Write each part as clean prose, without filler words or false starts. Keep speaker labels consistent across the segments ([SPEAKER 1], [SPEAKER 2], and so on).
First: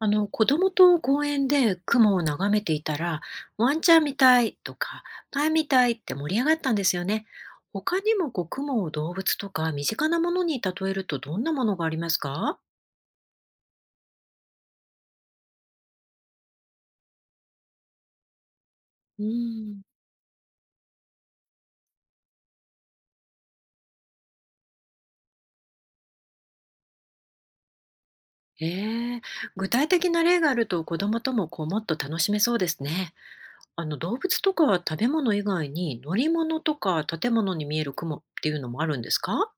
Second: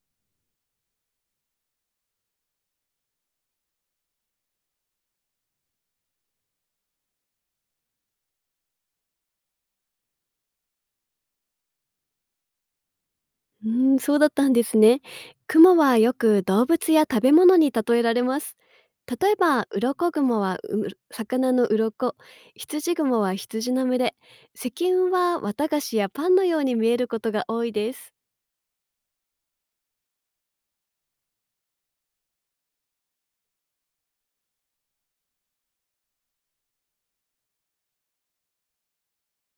[SPEAKER 1] 子供と公園で雲を眺めていたら、ワンちゃんみたいとか、パイみたいって盛り上がったんですよね。他にも雲を動物とか身近なものに例えるとどんなものがありますか？
[SPEAKER 2] うーん、そうだったんですね。クモはよく動物や食べ物に例えられます。
[SPEAKER 1] う
[SPEAKER 2] 例えば、
[SPEAKER 1] ん。
[SPEAKER 2] 鱗雲は魚の鱗、羊雲は羊の群れ、石雲は綿菓子やパンのように見えることが多いです。
[SPEAKER 1] ええ。具体的な例があると子供とももっと楽しめそうですね。あの、動物とか食べ物以外に乗り物とか建物に見える雲っていうのもあるんですか？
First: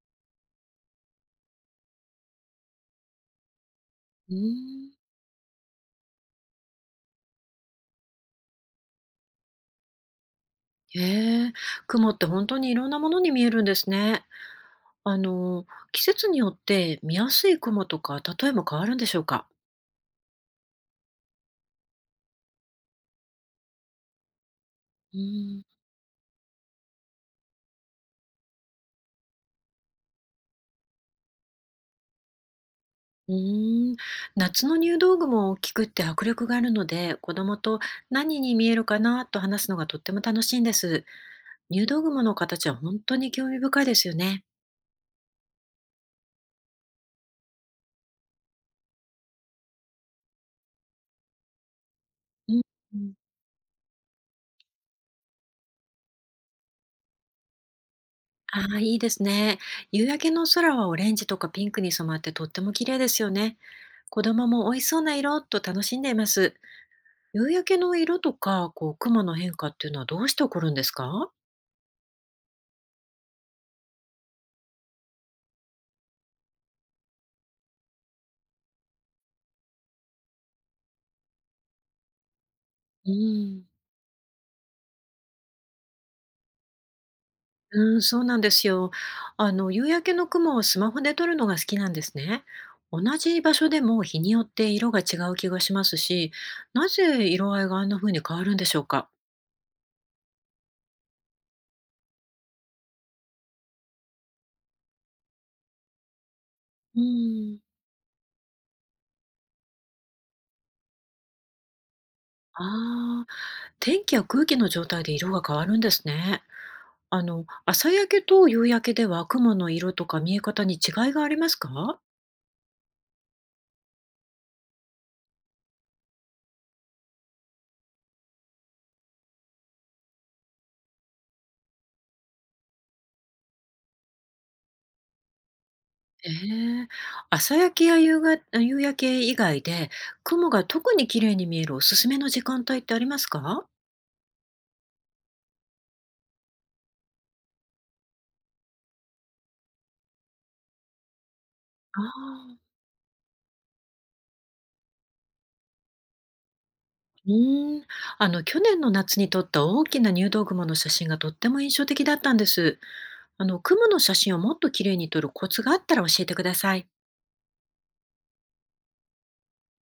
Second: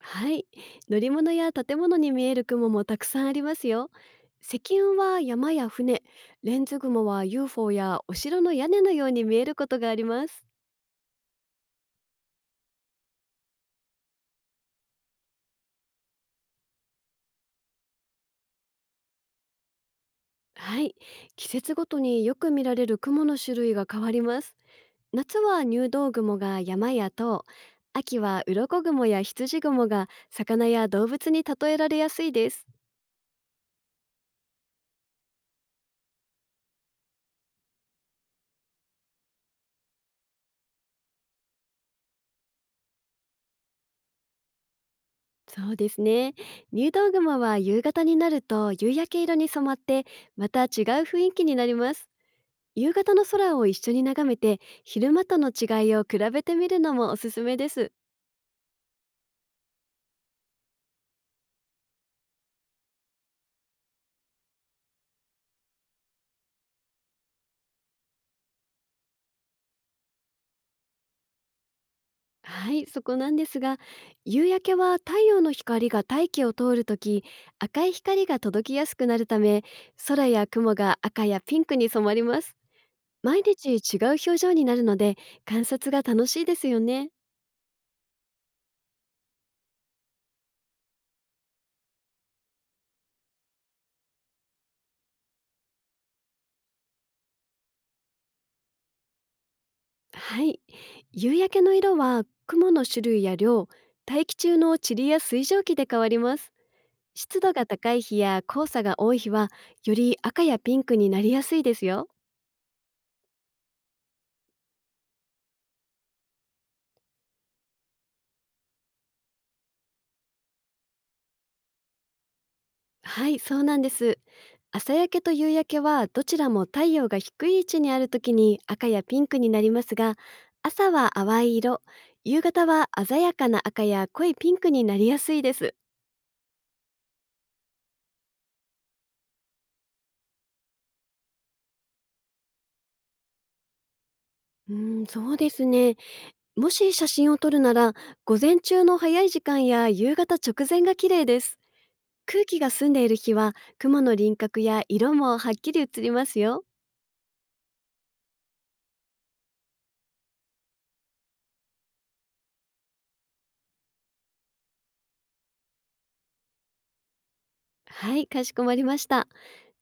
[SPEAKER 2] はい、乗り物や建物に見える雲もたくさんありますよ。
[SPEAKER 1] う
[SPEAKER 2] 石
[SPEAKER 1] ん。
[SPEAKER 2] 雲は山や船、レンズ雲は UFO やお城の屋根のように見えることがあります。
[SPEAKER 1] ええ。雲って本当にいろんなものに見えるんですね。あの、季節によって見やすい雲とか、例えも変わるんでしょうか？
[SPEAKER 2] はい、季節ごとによく見られる雲の種類が変わります。
[SPEAKER 1] う
[SPEAKER 2] 夏
[SPEAKER 1] ーん。
[SPEAKER 2] は入道雲が山や塔、秋は鱗雲や羊雲が魚や動物に例えられやすいです。
[SPEAKER 1] うーん、夏の入道雲を大きくって迫力があるので、子供と何に見えるかなと話すのがとっても楽しいんです。入道雲の形は本当に興味深いですよね。
[SPEAKER 2] そうですね。入道雲は夕方になると夕焼け色に染まって、また違う雰囲気になります。
[SPEAKER 1] うん。
[SPEAKER 2] 夕
[SPEAKER 1] うん、
[SPEAKER 2] 方の空を一緒に眺めて、昼間との違いを比べてみるのもおすすめです。
[SPEAKER 1] ああ、いいですね。夕焼けの空はオレンジとかピンクに染まってとっても綺麗ですよね。子供も美味しそうな色と楽しんでいます。夕焼けの色とか、雲の変化っていうのはどうして起こるんですか？
[SPEAKER 2] はい、そこなんですが、夕焼けは太陽の光が大気を通るとき、赤い光が届きやすくなるため、空や雲が赤やピンクに染まります。
[SPEAKER 1] う
[SPEAKER 2] 毎
[SPEAKER 1] ん。
[SPEAKER 2] 日違う表情になるので、観察が楽しいですよね。
[SPEAKER 1] うん、そうなんですよ。あの、夕焼けの雲をスマホで撮るのが好きなんですね。同じ場所でも日によって色が違う気がしますし、なぜ色合いがあんな風に変わるんでしょうか？
[SPEAKER 2] はい、夕焼けの色は雲の種類や量、大気中の塵や水蒸気で変わります。
[SPEAKER 1] う
[SPEAKER 2] 湿度
[SPEAKER 1] ん。
[SPEAKER 2] が高い日や黄砂が多い日は、より赤やピンクになりやすいですよ。
[SPEAKER 1] ああ、天気や空気の状態で色が変わるんですね。あの、朝焼けと夕焼けでは雲の色とか見え方に違いがありますか？
[SPEAKER 2] はい、そうなんです。朝焼けと夕焼けはどちらも太陽が低い位置にある時に赤やピンクになりますが、朝は淡い色、夕方は鮮やかな赤や濃いピンクになりやすいです。
[SPEAKER 1] ええ、朝焼けや夕が夕焼け以外で、雲が特に綺麗に見えるおすすめの時間帯ってありますか？
[SPEAKER 2] うん、そうですね。もし写真を撮るなら、午前中の早い時間や夕方直前が綺麗です。
[SPEAKER 1] あ
[SPEAKER 2] 空
[SPEAKER 1] あ。
[SPEAKER 2] 気が澄んでいる日は雲の輪郭や色もはっきり映りますよ。
[SPEAKER 1] うーん、あの、去年の夏に撮った大きな入道雲の写真がとっても印象的だったんです。あの、雲の写真をもっと綺麗に撮るコツがあったら教えてください。
[SPEAKER 2] はい、かしこまりました。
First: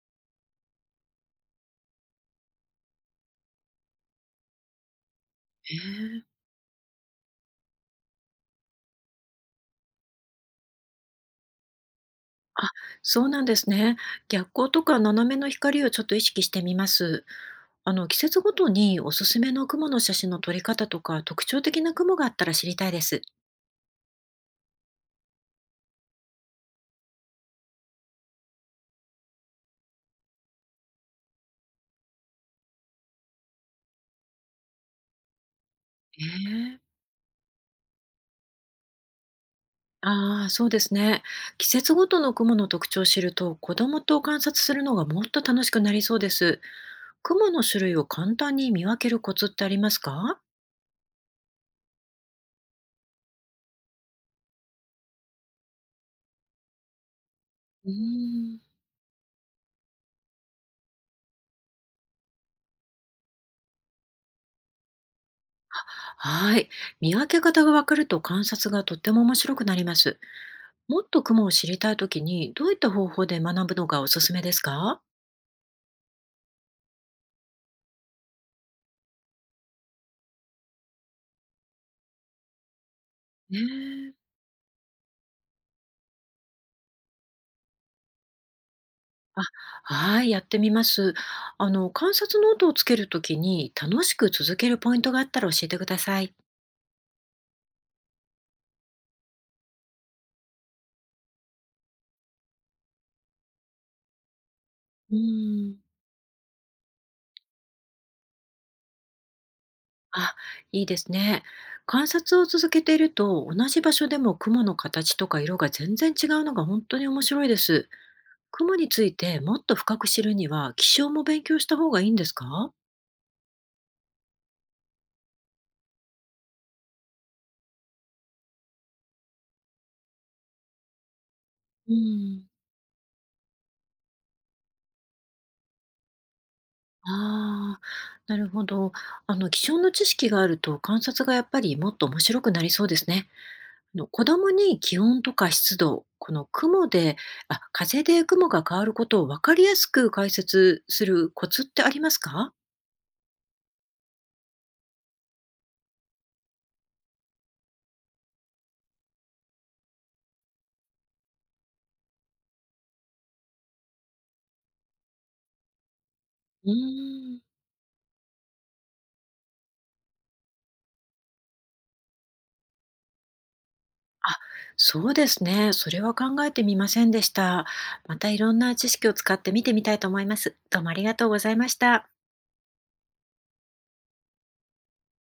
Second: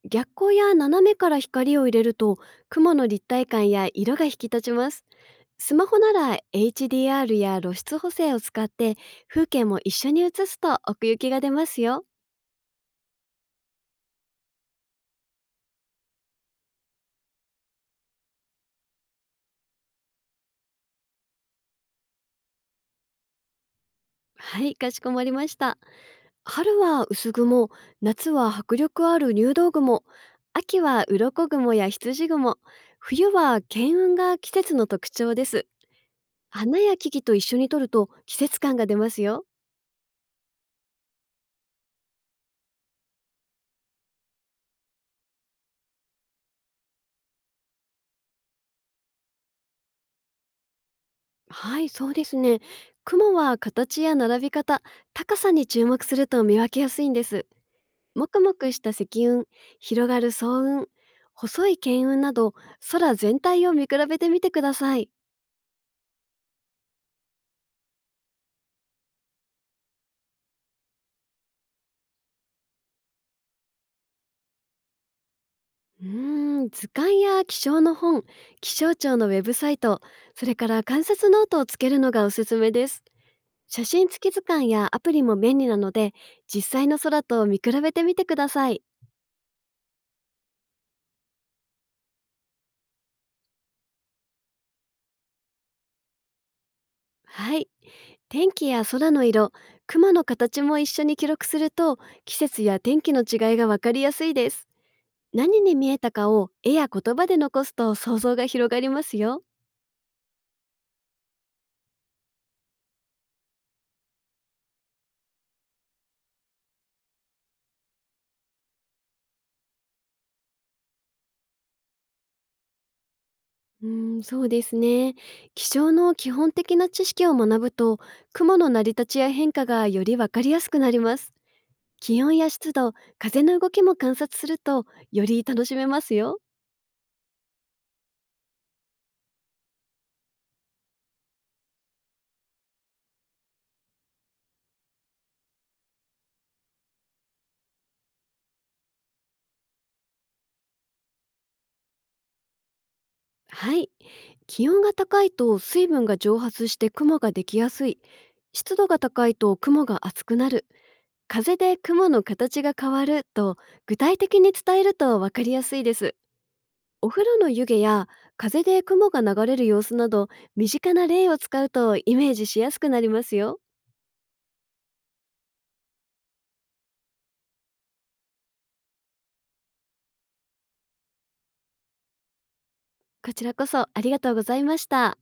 [SPEAKER 2] 逆光や斜めから光を入れると雲の立体感や色が引き立ちます。
[SPEAKER 1] へ
[SPEAKER 2] スマホな
[SPEAKER 1] え。
[SPEAKER 2] ら HDR や露出補正を使って風景も一緒に写すと奥行きが出ますよ。
[SPEAKER 1] あ、そうなんですね。逆光とか斜めの光をちょっと意識してみます。あの、季節ごとにおすすめの雲の写真の撮り方とか、特徴的な雲があったら知りたいです。
[SPEAKER 2] はい、かしこまりました。春は薄雲、夏は迫力ある入道雲、秋は鱗雲や羊雲、冬は剣雲が季節の特徴です。
[SPEAKER 1] え
[SPEAKER 2] 花
[SPEAKER 1] え、
[SPEAKER 2] や木々と一緒に撮ると季節感が出ますよ。
[SPEAKER 1] ああ、そうですね。季節ごとの雲の特徴を知ると、子供と観察するのがもっと楽しくなりそうです。雲の種類を簡単に見分けるコツってありますか？
[SPEAKER 2] はい、そうですね。雲は形や並び方、高さに注目すると見分けやすいんです。
[SPEAKER 1] うー
[SPEAKER 2] もくもく
[SPEAKER 1] ん。
[SPEAKER 2] した積雲、広がる層雲、細い巻雲など、空全体を見比べてみてください。
[SPEAKER 1] はい。見分け方がわかると観察がとっても面白くなります。もっと雲を知りたいときに、どういった方法で学ぶのがおすすめですか？
[SPEAKER 2] うーん、図鑑や気象の本、気象庁のウェブサイト、それから観察ノートをつけるのがおすすめです。
[SPEAKER 1] ね
[SPEAKER 2] 写真
[SPEAKER 1] え。
[SPEAKER 2] 付き図鑑やアプリも便利なので、実際の空と見比べてみてください。
[SPEAKER 1] あ、はい、やってみます。あの、観察ノートをつけるときに楽しく続けるポイントがあったら教えてください。
[SPEAKER 2] はい。天気や空の色、雲の形も一緒に記録すると、季節や天気の違いがわかりやすいです。
[SPEAKER 1] う
[SPEAKER 2] 何に
[SPEAKER 1] ん、
[SPEAKER 2] 見えたかを絵や言葉で残すと想像が広がりますよ。
[SPEAKER 1] あ、いいですね。観察を続けていると、同じ場所でも雲の形とか色が全然違うのが本当に面白いです。雲についてもっと深く知るには、気象も勉強した方がいいんですか？
[SPEAKER 2] うん、そうですね。気象の基本的な知識を学ぶと、雲の成り立ちや変化がよりわかりやすくなります。
[SPEAKER 1] う
[SPEAKER 2] 気温
[SPEAKER 1] ん、
[SPEAKER 2] や湿度、風の動きも観察すると、より楽しめますよ。
[SPEAKER 1] ああー、なるほど。あの、気象の知識があると観察がやっぱりもっと面白くなりそうですね。あの、子供に気温とか湿度、この雲で、あ、風で雲が変わることを分かりやすく解説するコツってありますか？
[SPEAKER 2] はい。気温が高いと水分が蒸発して雲ができやすい。湿度が高いと雲が厚くなる。風で雲の形が変わると具体的に伝えると分かりやすいです。
[SPEAKER 1] うー
[SPEAKER 2] お風呂
[SPEAKER 1] ん。
[SPEAKER 2] の湯気や風で雲が流れる様子など身近な例を使うとイメージしやすくなりますよ。
[SPEAKER 1] あ、そうですね。それは考えてみませんでした。またいろんな知識を使って見てみたいと思います。どうもありがとうございました。
[SPEAKER 2] こちらこそありがとうございました。